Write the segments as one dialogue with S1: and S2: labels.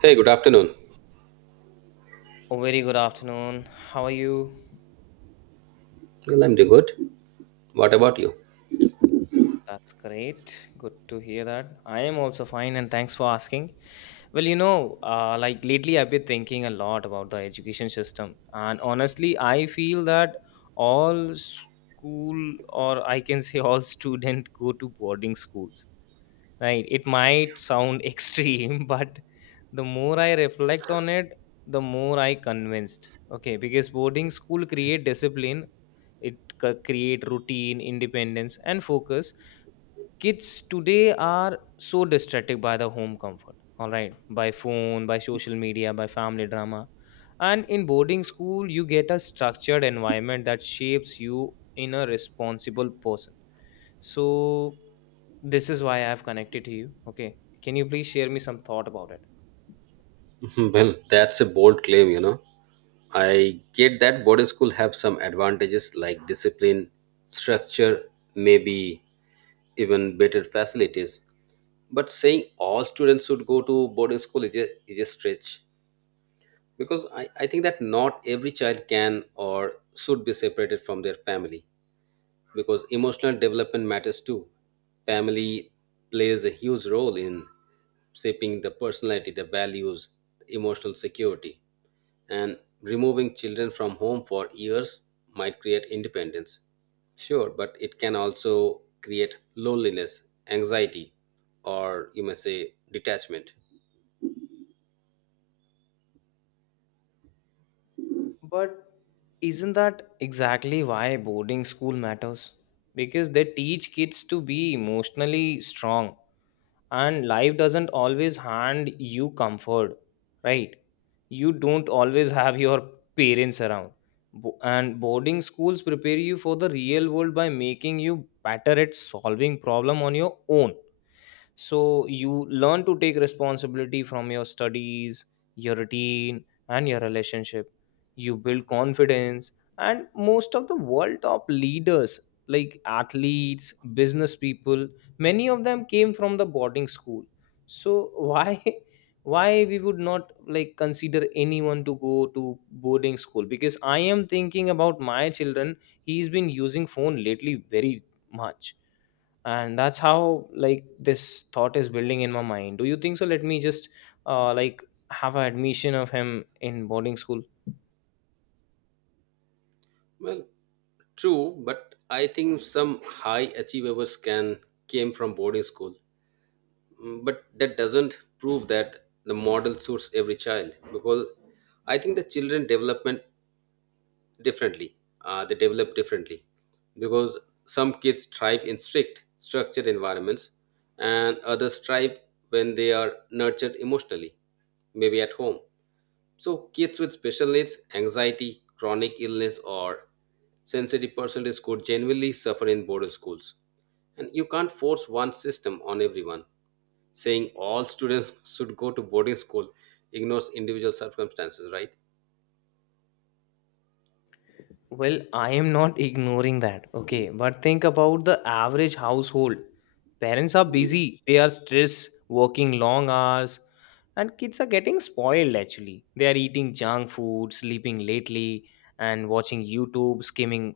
S1: Hey, good afternoon.
S2: Oh, very good afternoon. How are you?
S1: Well, I'm doing good. What about you?
S2: That's great. Good to hear that. I am also fine and thanks for asking. Well, like lately I've been thinking a lot about the education system. And honestly, I feel that all school, or I can say all student go to boarding schools. Right. It might sound extreme, but the more I reflect on it, the more I convinced. Okay, because boarding school create discipline, it create routine, independence, and focus. Kids today are so distracted by the home comfort. All right, by phone, by social media, by family drama, and in boarding school, you get a structured environment that shapes you in a responsible person, so this is why I've connected to you. Okay. Can you please share me some thought about it?
S1: Well, that's a bold claim, you know. I get that boarding school have some advantages like discipline, structure, maybe even better facilities. But saying all students should go to boarding school is is a stretch because I think that not every child can or should be separated from their family, because emotional development matters too. Family plays a huge role in shaping the personality, the values, the emotional security. And removing children from home for years might create independence. Sure, but it can also create loneliness, anxiety, or you may say detachment.
S2: But isn't that exactly why boarding school matters? Because they teach kids to be emotionally strong, and life doesn't always hand you comfort, right? You don't always have your parents around. And boarding schools prepare you for the real world by making you better at solving problem on your own, so you learn to take responsibility from your studies, your routine, and your relationship. You build
S1: Why?
S2: confidence, and most of the world top leaders, like athletes, business people, many of them came from the boarding school. So why why we would not like consider anyone to go to boarding school? Because I am thinking about my children. He's been using phone lately very much, and that's how, like, this thought is building in my mind. Do you think so? Let me just like have an admission of him in boarding school.
S1: Well, true, but I think some high achievers can came from boarding school. Mm, but that doesn't prove that the model suits every child, because I think the children development differently, they develop differently, because some kids thrive in strict structured environments, and others thrive when they are nurtured emotionally, maybe at home. So kids with special needs, anxiety, chronic illness, or sensitive personalities could genuinely suffer in boarding schools, and you can't force one system on everyone. Saying all students should go to boarding school ignores individual circumstances, right?
S2: Well, I am not ignoring that. Okay. But think about the average household. Parents are busy, they are stressed, working long hours, and kids are getting spoiled actually. They are eating junk food, sleeping lately, and watching YouTube, skimming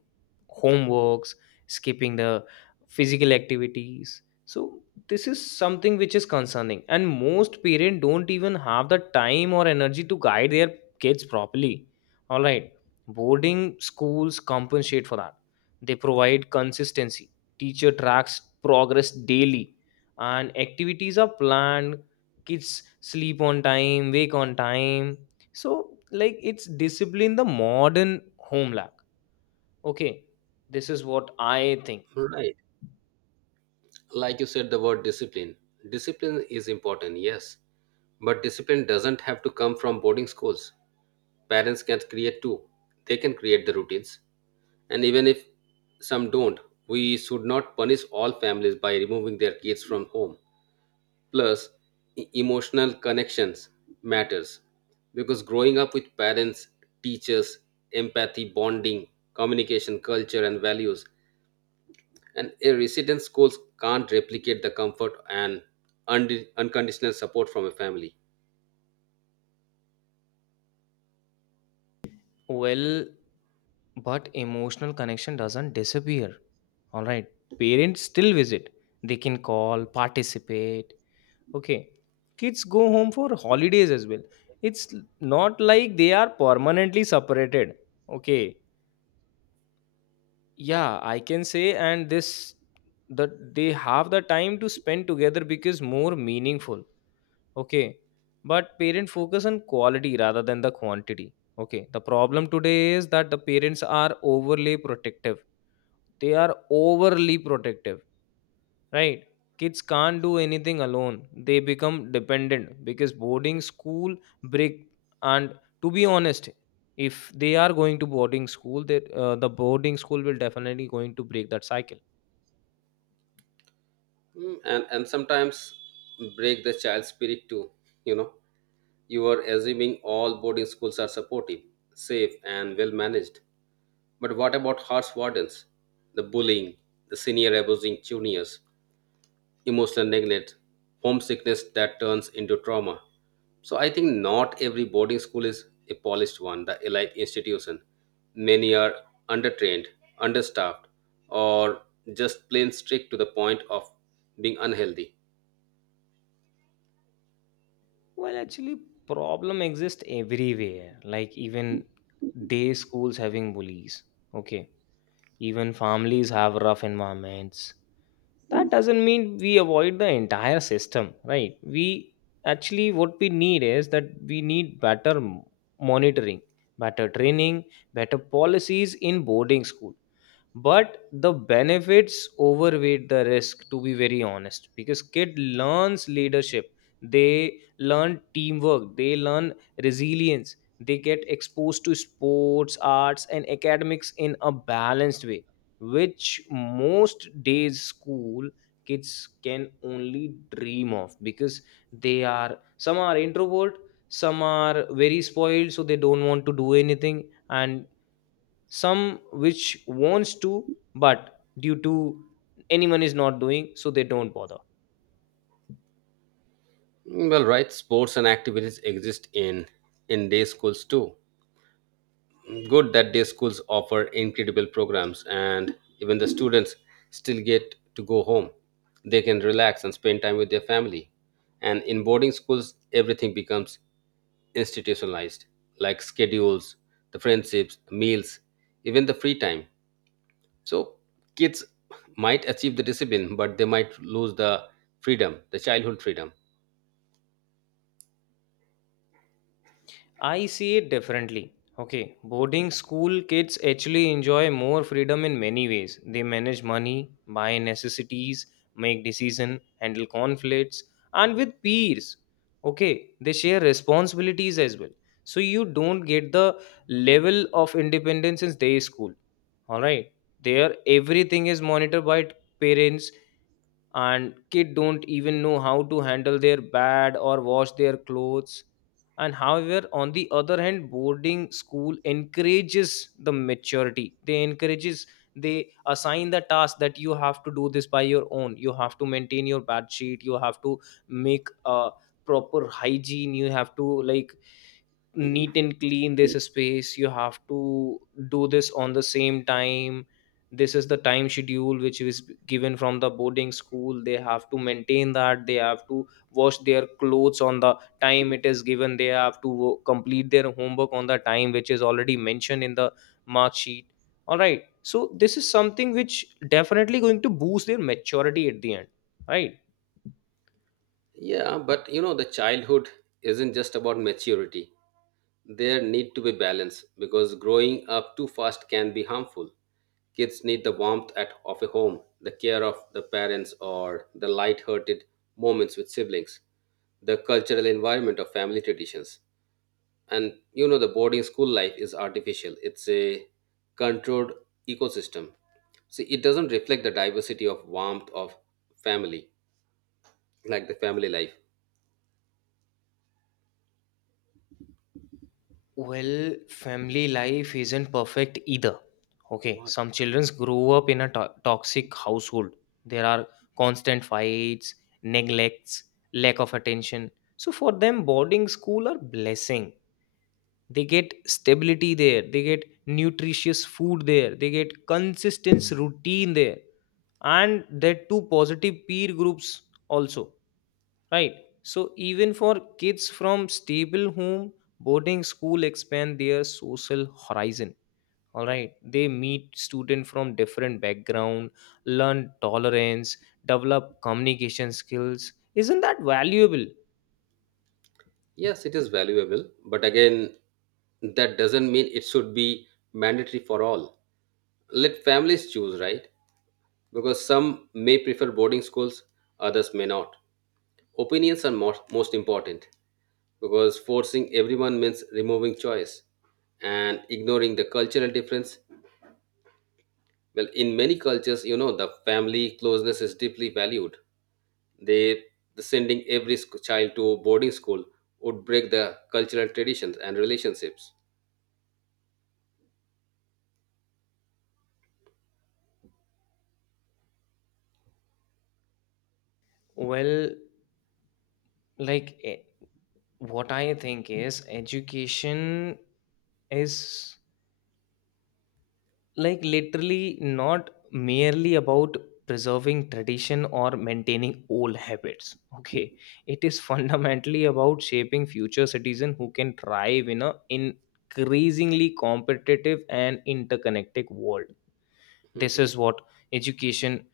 S2: homeworks, skipping the physical activities. So, this is something which is concerning. And most parents don't even have the time or energy to guide their kids properly. All right. Boarding schools compensate for that. They provide consistency. Teacher tracks progress daily, and activities are planned. Kids sleep on time, wake on time. So, like, it's discipline the modern home lack. Okay, this is what I think.
S1: Right. Like you said, the word discipline. Discipline is important, yes, but discipline doesn't have to come from boarding schools. Parents can create too, they can create the routines. And even if some don't, we should not punish all families by removing their kids from home. Plus emotional connections matters, because growing up with parents, teachers, empathy, bonding, communication, culture and values, and a resident schools can't replicate the comfort and unconditional support from a family.
S2: Well, but emotional connection doesn't disappear. All right, parents still visit. They can call, participate. Okay. Kids go home for holidays as well. It's not like they are permanently separated. Okay. Yeah, I can say, and this that they have the time to spend together because more meaningful. Okay. But parent focus on quality rather than the quantity. Okay. The problem today is that the parents are overly protective. They are overly protective, right? Kids can't do anything alone. They become dependent because boarding school break. And to be honest, if they are going to boarding school that the boarding school will definitely going to break that cycle.
S1: Mm, and sometimes break the child's spirit too, you know. You are assuming all boarding schools are supportive, safe and well managed, but what about harsh wardens, the bullying, the senior abusing juniors, emotional neglect, homesickness that turns into trauma. So I think not every boarding school is a polished one, the elite institution. Many are undertrained, understaffed, or just plain strict to the point of being unhealthy.
S2: Well, actually problem exists everywhere, like even day schools having bullies. Okay, even families have rough environments. That doesn't mean we avoid the entire system, right? We actually, what we need is that we need better monitoring, better training, better policies in boarding school. But the benefits overweight the risk, to be very honest, because kid learns leadership, they learn teamwork, they learn resilience, they get exposed to sports, arts, and academics in a balanced way, which most days school kids can only dream of, because they are some are introvert, some are very spoiled, so they don't want to do anything, and some which wants to, but due to anyone is not doing, so they don't bother.
S1: Well, right, sports and activities exist in day schools too. Good that day schools offer incredible programs, and even the students still get to go home, they can relax and spend time with their family. And in boarding schools everything becomes institutionalized, like schedules, the friendships, meals, even the free time. So kids might achieve the discipline, but they might lose the freedom, the childhood freedom.
S2: I see it differently. Okay, boarding school kids actually enjoy more freedom in many ways. They manage money, buy necessities, make decision, handle conflicts, and with peers. Okay, they share responsibilities as well. So you don't get the level of independence in day school. All right, there everything is monitored by parents, and kid don't even know how to handle their bed or wash their clothes. And however, on the other hand, boarding school encourages the maturity, they assign the task that you have to do this by your own. You have to maintain your bed sheet, you have to make a proper hygiene, you have to like neat and clean this space, you have to do this on the same time. This is the time schedule which is given from the boarding school. They have to maintain that, they have to wash their clothes on the time it is given, they have to complete their homework on the time which is already mentioned in the mark sheet. All right, so this is something which definitely going to boost their maturity at the end, right?
S1: Yeah, but you know, the childhood isn't just about maturity. There need to be balance, because growing up too fast can be harmful. Kids need the warmth at, of a home, the care of the parents, or the light-hearted moments with siblings, the cultural environment of family traditions. And you know, the boarding school life is artificial, it's a controlled ecosystem. See, it doesn't reflect the diversity of warmth of family, like the family life.
S2: Well, family life isn't perfect either. Okay, some children grow up in a toxic household. There are constant fights, neglects, lack of attention. So for them, boarding school are blessing. They get stability there. They get nutritious food there. They get consistent routine there, and that too positive peer groups also. Right. So even for kids from stable home, boarding school expand their social horizon. All right. They meet students from different background, learn tolerance, develop communication skills. Isn't that valuable?
S1: Yes, it is valuable, but again, that doesn't mean it should be mandatory for all. Let families choose, right? Because some may prefer boarding schools, others may not. Opinions are most important, because forcing everyone means removing choice and ignoring the cultural difference. Well, in many cultures, you know, the family closeness is deeply valued. They the sending every child to boarding school would break the cultural traditions and relationships.
S2: Well, like what I think is education is like literally not merely about preserving tradition or maintaining old habits. Okay, it is fundamentally about shaping future citizens who can thrive in a increasingly competitive and interconnected world. This
S1: Mhm.
S2: is what education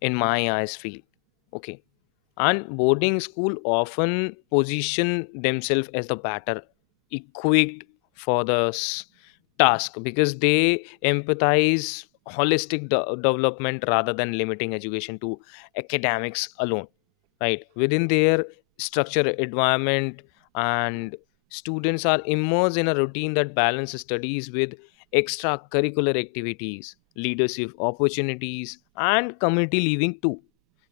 S2: in my eyes feel. Okay, and boarding school often position themselves as the better equipped for the task, because they empathize holistic development rather than limiting education to academics alone. Right, within their structure environment, and students are immersed in a routine that balances studies with extracurricular activities, leadership opportunities, and community living too.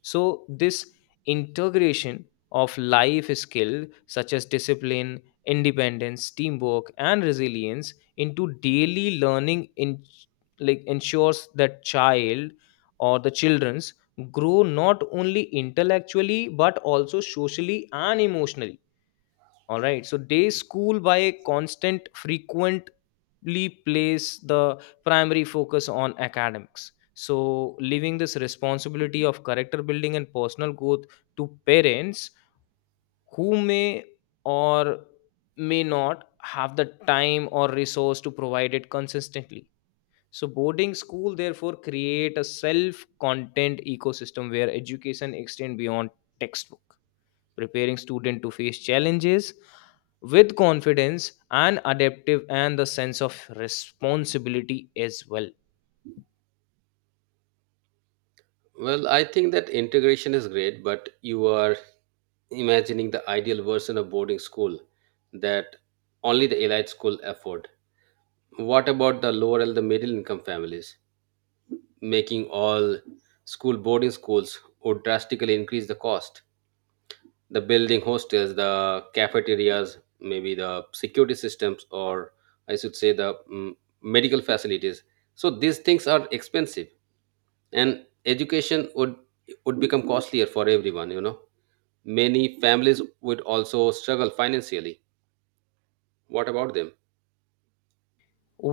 S2: So this integration of life skills such as discipline, independence, teamwork, and resilience into daily learning, in like, ensures that child or the children's grow not only intellectually but also socially and emotionally. All right, so day school, by constant frequent, place the primary focus on academics, so leaving this responsibility of character building and personal growth to parents, who may or may not have the time or resource to provide it consistently. So boarding school therefore create a self content ecosystem where education extend beyond textbook, preparing student to face challenges with confidence and adaptive and the sense of responsibility as well.
S1: Well, I think that integration is great, but you are imagining the ideal version of boarding school that only the elite school afford. What about the lower and the middle income families? Making all school boarding schools would drastically increase the cost. The building hostels, the cafeterias, maybe the security systems, or I should say the medical facilities. So these things are expensive, and education would become costlier for everyone, you know. Many families would also struggle financially. What about them?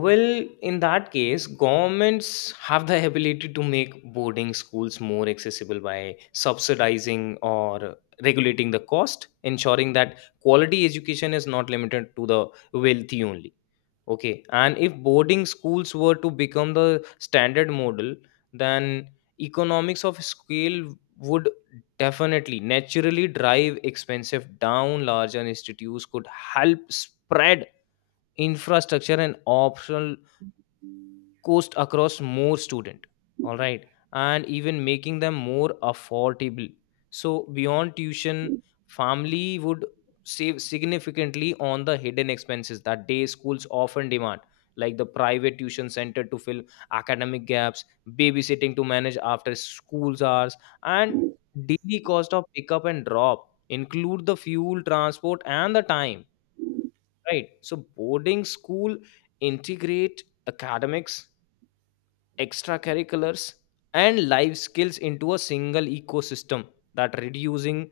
S2: Well, in that case, governments have the ability to make boarding schools more accessible by subsidizing or regulating the cost, ensuring that quality education is not limited to the wealthy only. Okay, and if boarding schools were to become the standard model, then economics of scale would definitely naturally drive expensive down. Larger institutes could help spread infrastructure and optional cost across more student. All right, and even making them more affordable. So beyond tuition, family would save significantly on the hidden expenses that day schools often demand, like the private tuition center to fill academic gaps, babysitting to manage after schools hours, and daily cost of pickup and drop, include the fuel transport and the time. Right, so boarding school integrate academics, extracurriculars, and life skills into a single ecosystem, that reducing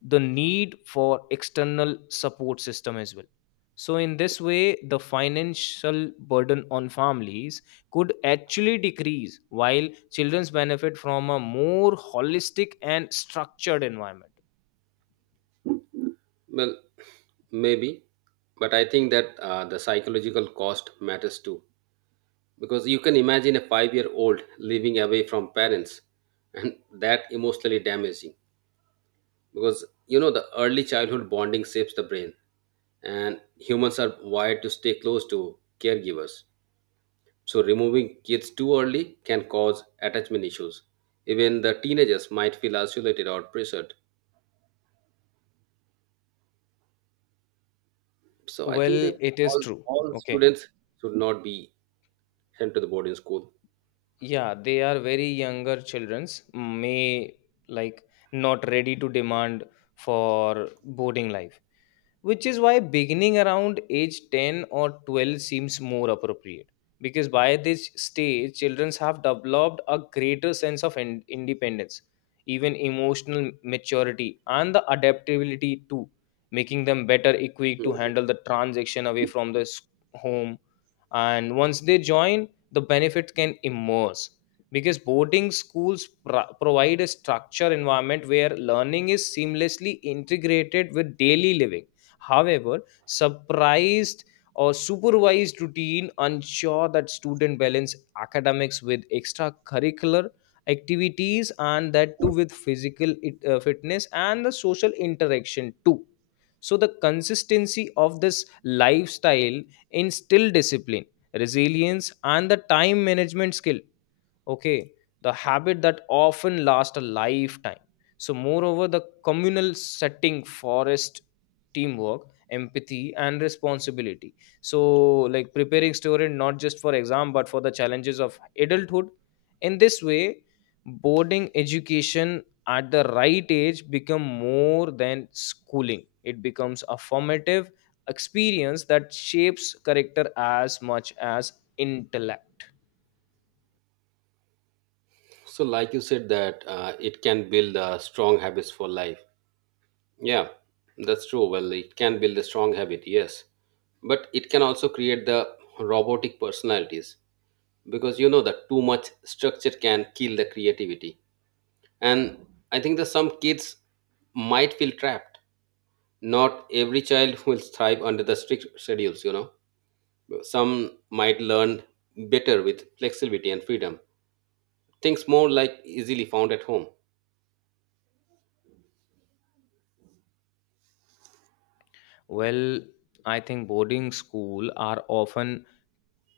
S2: the need for external support system as well. So in this way, the financial burden on families could actually decrease while children's benefit from a more holistic and structured environment.
S1: Well, maybe, but I think that the psychological cost matters too, because you can imagine a 5-year-old living away from parents, and that emotionally damaging, because you know the early childhood bonding shapes the brain, and humans are wired to stay close to caregivers. So, removing kids too early can cause attachment issues. Even the teenagers might feel isolated or pressured. So, I
S2: Well,
S1: think they
S2: it is true.
S1: all
S2: Okay.
S1: students should not be sent to the boarding school.
S2: Yeah, they are very younger childrens may like not ready to demand for boarding life, which is why beginning around age 10 or 12 seems more appropriate, because by this stage children have developed a greater sense of independence, even emotional maturity and the adaptability too, making them better equipped to
S1: Mhm.
S2: handle the transition away from the home. And once they join, the benefits can immerse, because boarding schools provide a structure environment where learning is seamlessly integrated with daily living. However, surprised or supervised routine ensure that student balance academics with extracurricular activities, and that too with physical fitness and the social interaction too. So the consistency of this lifestyle instill discipline, resilience, and the time management skill. Okay, the habit that often lasts a lifetime. So moreover, the communal setting forest teamwork, empathy, and responsibility. So, like, preparing student not just for exam but for the challenges of adulthood. In this way, boarding education at the right age become more than schooling. It becomes a formative experience that shapes character as much as intellect.
S1: So, like you said, that it can build strong habits for life. Yeah, that's true. Well, it can build a strong habit, yes, but it can also create the robotic personalities, because you know that too much structure can kill the creativity. And I think that some kids might feel trapped. Not every child will thrive under the strict schedules, you know. Some might learn better with flexibility and freedom, things more like easily found at home.
S2: Well, I think boarding school are often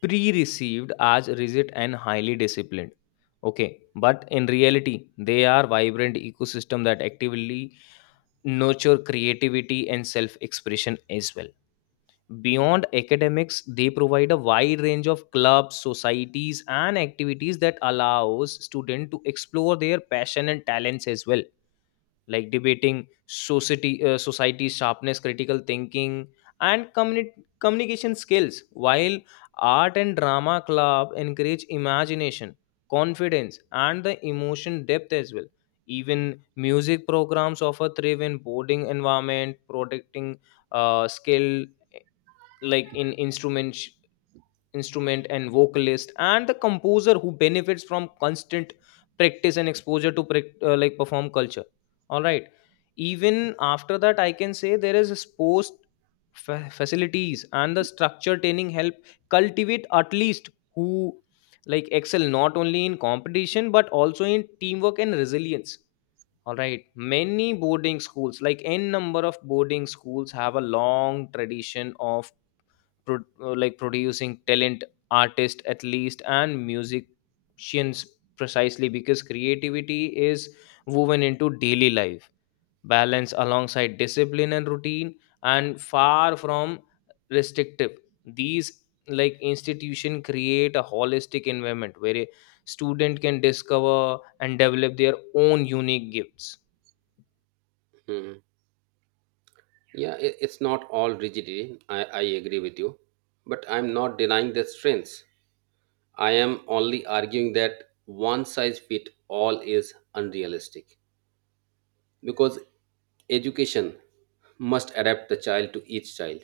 S2: pre-received as rigid and highly disciplined. Okay, but in reality, they are vibrant ecosystem that actively nurture creativity and self-expression as well. Beyond academics, they provide a wide range of clubs, societies, and activities that allows students to explore their passion and talents as well, like debating society sharpness critical thinking and communication skills, while art and drama club encourage imagination, confidence, and the emotion depth as well. Even music programs offer thrive in boarding environment, protecting skill like in instrument and vocalist and the composer who benefits from constant practice and exposure to like perform culture. All right, even after that I can say there is a sports facilities and the structure training help cultivate at least who like excel not only in competition but also in teamwork and resilience. All right, many boarding schools, like n number of boarding schools, have a long tradition of like producing talent artists at least and musicians, precisely because creativity is woven into daily life, balance alongside discipline and routine. And far from restrictive, these like institution create a holistic environment where a student can discover and develop their own unique gifts.
S1: Hmm. Yeah, it's not all rigidity. I agree with you. But I'm not denying their strengths. I am only arguing that one size fit all is unrealistic, because education must adapt the child to each child,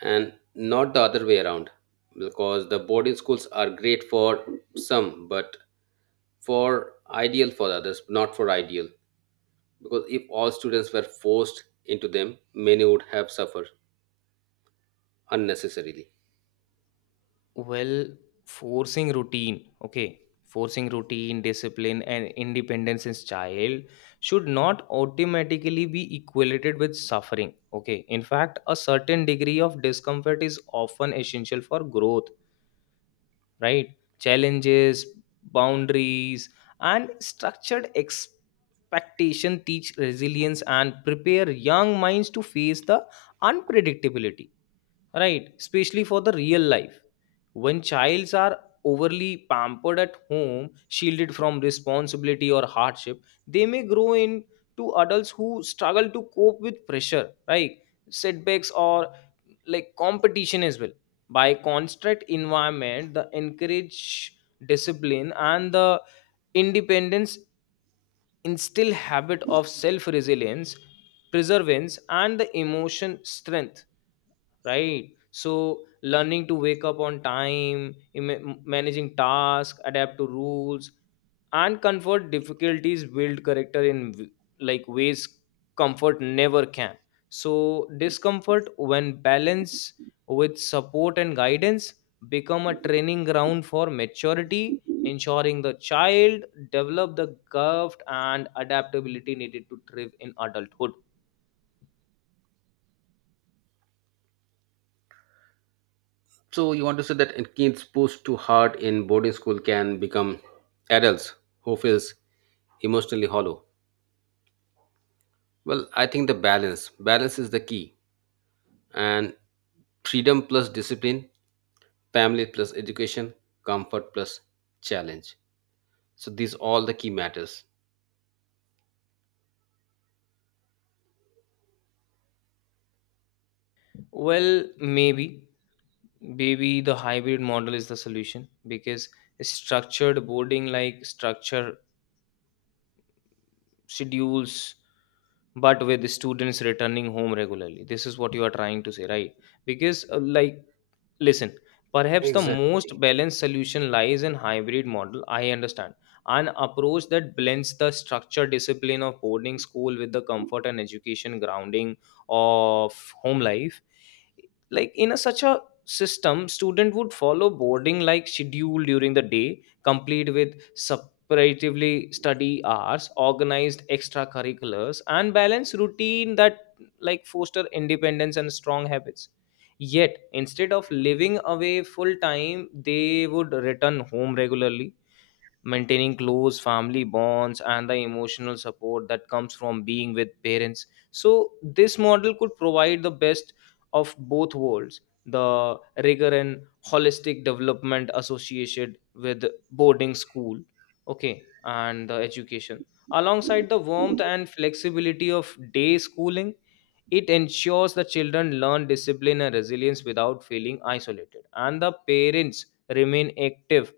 S1: and not the other way around. Because the boarding schools are great for some, but for ideal for others not for ideal, because if all students were forced into them many would have suffered unnecessarily.
S2: Well, forcing routine, okay, forcing routine, discipline, and independence in child should not automatically be equated with suffering. Okay, in fact, a certain degree of discomfort is often essential for growth, right? Challenges, boundaries, and structured expectation teach resilience and prepare young minds to face the unpredictability, right? Especially for the real life when childs are overly pampered at home, shielded from responsibility or hardship, they may grow into adults who struggle to cope with pressure, right? Setbacks or like competition as well. By constant environment, the encourage discipline and the independence instill habit of self resilience, perseverance, and the emotion strength, right? So learning to wake up on time, managing tasks, adapt to rules and comfort difficulties build character in like ways comfort never can. So discomfort, when balanced with support and guidance, become a training ground for maturity, ensuring the child develop the craft and adaptability needed to thrive in adulthood.
S1: So you want to say that in kids pushed too hard in boarding school can become adults who feels emotionally hollow. Well, I think the balance is the key, and freedom plus discipline, family plus education, comfort plus challenge, so these all the key matters.
S2: Well maybe Maybe the hybrid model is the solution, because structured boarding, like structure schedules, but with the students returning home regularly, this is what you are trying to say, right? Because like, listen, perhaps the most
S1: Exactly.
S2: balanced solution lies in hybrid model. I understand an approach that blends the structure discipline of boarding school with the comfort and education grounding of home life. Like in a such a system, student would follow boarding like schedule during the day, complete with separatively study hours, organized extracurriculars, and balance routine that like foster independence and strong habits. Yet, instead of living away full time, they would return home regularly, maintaining close family bonds and the emotional support that comes from being with parents. So, this model could provide the best of both worlds: the rigor and holistic development associated with boarding school, okay, and the education, alongside the warmth and flexibility of day schooling. It ensures the children learn discipline and resilience without feeling isolated, and the parents remain active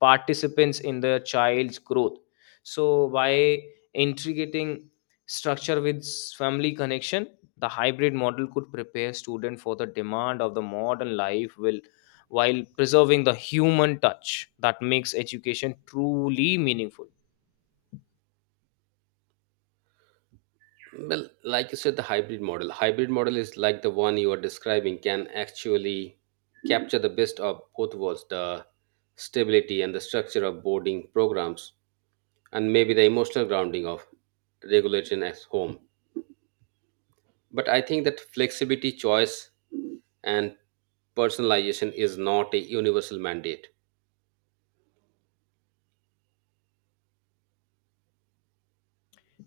S2: participants in the child's growth. So, by integrating structure with family connection, the hybrid model could prepare students for the demand of the modern life will, while preserving the human touch that makes education truly meaningful.
S1: Well, like you said, the hybrid model is like the one you are describing can actually capture the best of both worlds, the stability and the structure of boarding programs, and maybe the emotional grounding of regulation at home, but I think that flexibility, choice, and personalization is not a universal mandate.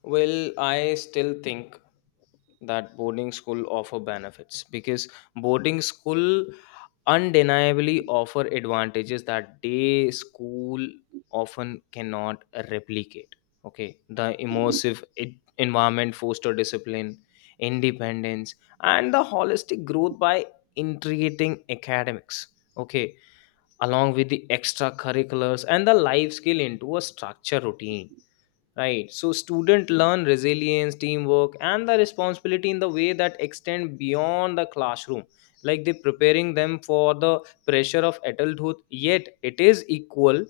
S2: Well, I still think that boarding school offer benefits, because boarding school undeniably offer advantages that day school often cannot replicate. Okay, the immersive environment foster discipline, independence, and the holistic growth by integrating academics. Okay, along with the extracurriculars and the life skill into a structure routine. Right. So students learn resilience, teamwork, and the responsibility in the way that extend beyond the classroom. Like they preparing them for the pressure of adulthood. Yet it is equal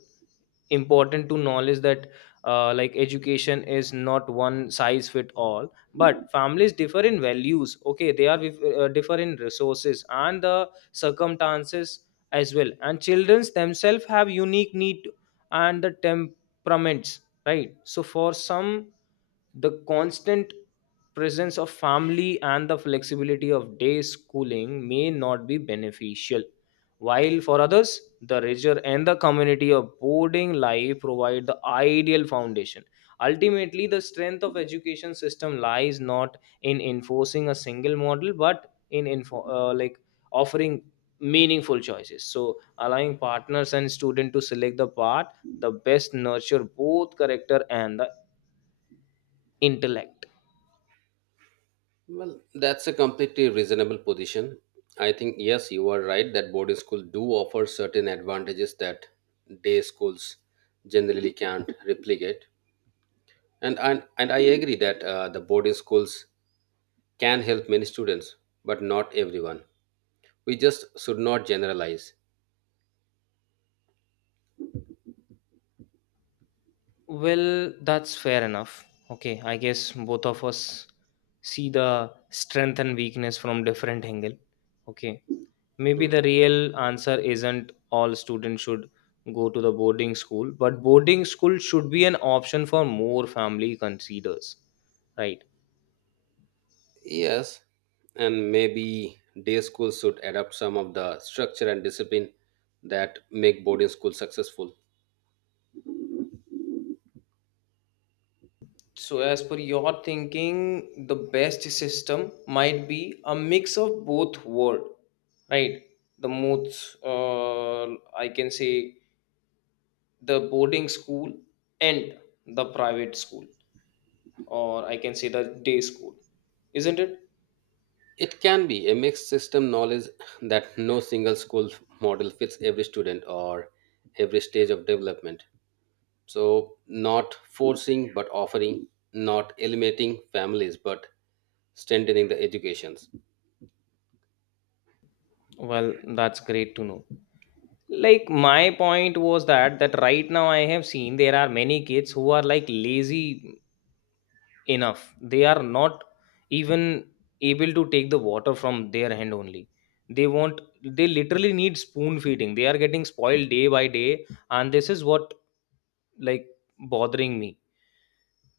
S2: important to knowledge that like education is not one size fit all, but families differ in values, okay, they are differ in resources and the circumstances as well, and childrens themselves have unique need and the temperaments, right? So for some, the constant presence of family and the flexibility of day schooling may not be beneficial, while for others, the nature and the community of boarding life provide the ideal foundation. Ultimately, the strength of education system lies not in enforcing a single model, but in like offering meaningful choices. So, allowing partners and students to select the path the best nurture both character and the intellect.
S1: Well, that's a completely reasonable position. I think, yes, you are right that boarding schools do offer certain advantages that day schools generally can't replicate. And, I agree that the boarding schools can help many students, but not everyone. We just should not generalize.
S2: Well, that's fair enough. Okay, I guess both of us see the strength and weakness from different angle. Okay, maybe the
S1: Mhm.
S2: real answer isn't all students should go to the boarding school, but boarding school should be an option for more family considers, right?
S1: Yes, and maybe day schools should adopt some of the structure and discipline that make boarding schools successful.
S2: So, as per your thinking, the best system might be a mix of both world, right? The most, I can say, the boarding school and the private school, or I can say the day school, isn't it?
S1: It can be a mixed system knowledge that no single school model fits every student or every stage of development. So, not forcing but offering, not eliminating families but strengthening the educations.
S2: Well, that's great to know. Like, my point was that that right now I have seen there are many kids who are like lazy enough, they are not even able to take the water from their hand only, they want, they literally need spoon feeding, they are getting spoiled day by day, and this is what like bothering me.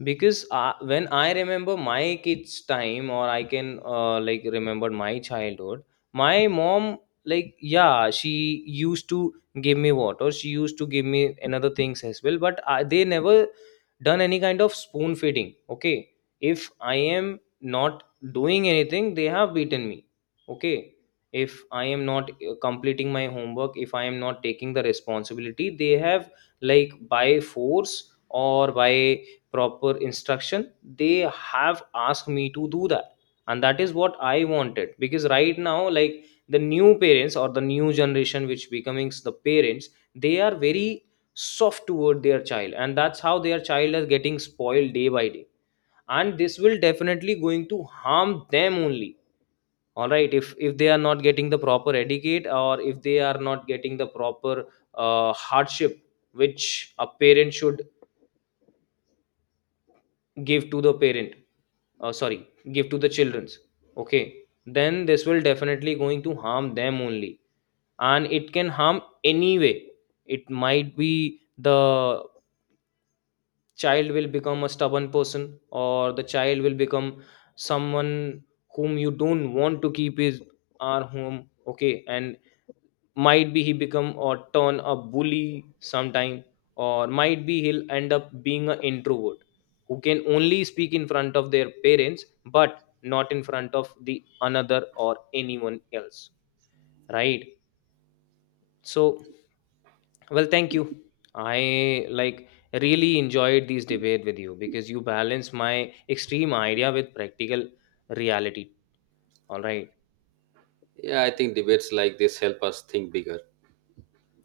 S2: Because when I remember my kids time, or I can like remember my childhood, my mom, like, yeah, she used to give me water, she used to give me another things as well, but I, they never done any kind of spoon feeding, okay? If I am not doing anything, they have beaten me, okay? If I am not completing my homework, if I am not taking the responsibility, they have, like, by force or by proper instruction, they have asked me to do that. And that is what I wanted, because right now, like, the new parents or the new generation which becoming the parents, they are very soft toward their child, and that's how their child is getting spoiled day by day, and this will definitely going to harm them only. All right, if they are not getting the proper educate, or if they are not getting the proper hardship which a parent should give to the parent sorry, give to the children's, okay, then this will definitely going to harm them only. And it can harm anyway. It might be the child will become a stubborn person, or the child will become someone whom you don't want to keep his our home, okay, and might be he become or turn a bully sometime, or might be he'll end up being an introvert who can only speak in front of their parents but not in front of the another or anyone else, right? So, well, thank you. I like really enjoyed this debate with you, because you balance my extreme idea with practical reality. All right.
S1: Yeah, I think debates like this help us think bigger.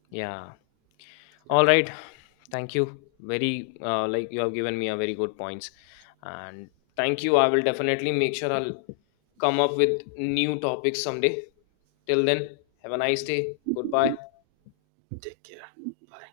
S2: Yeah. All right. Thank you. Very like, you have given me a very good points, and thank you. I will definitely make sure I'll come up with new topics someday. Till then, have a nice day. Goodbye.
S1: Take care. Bye.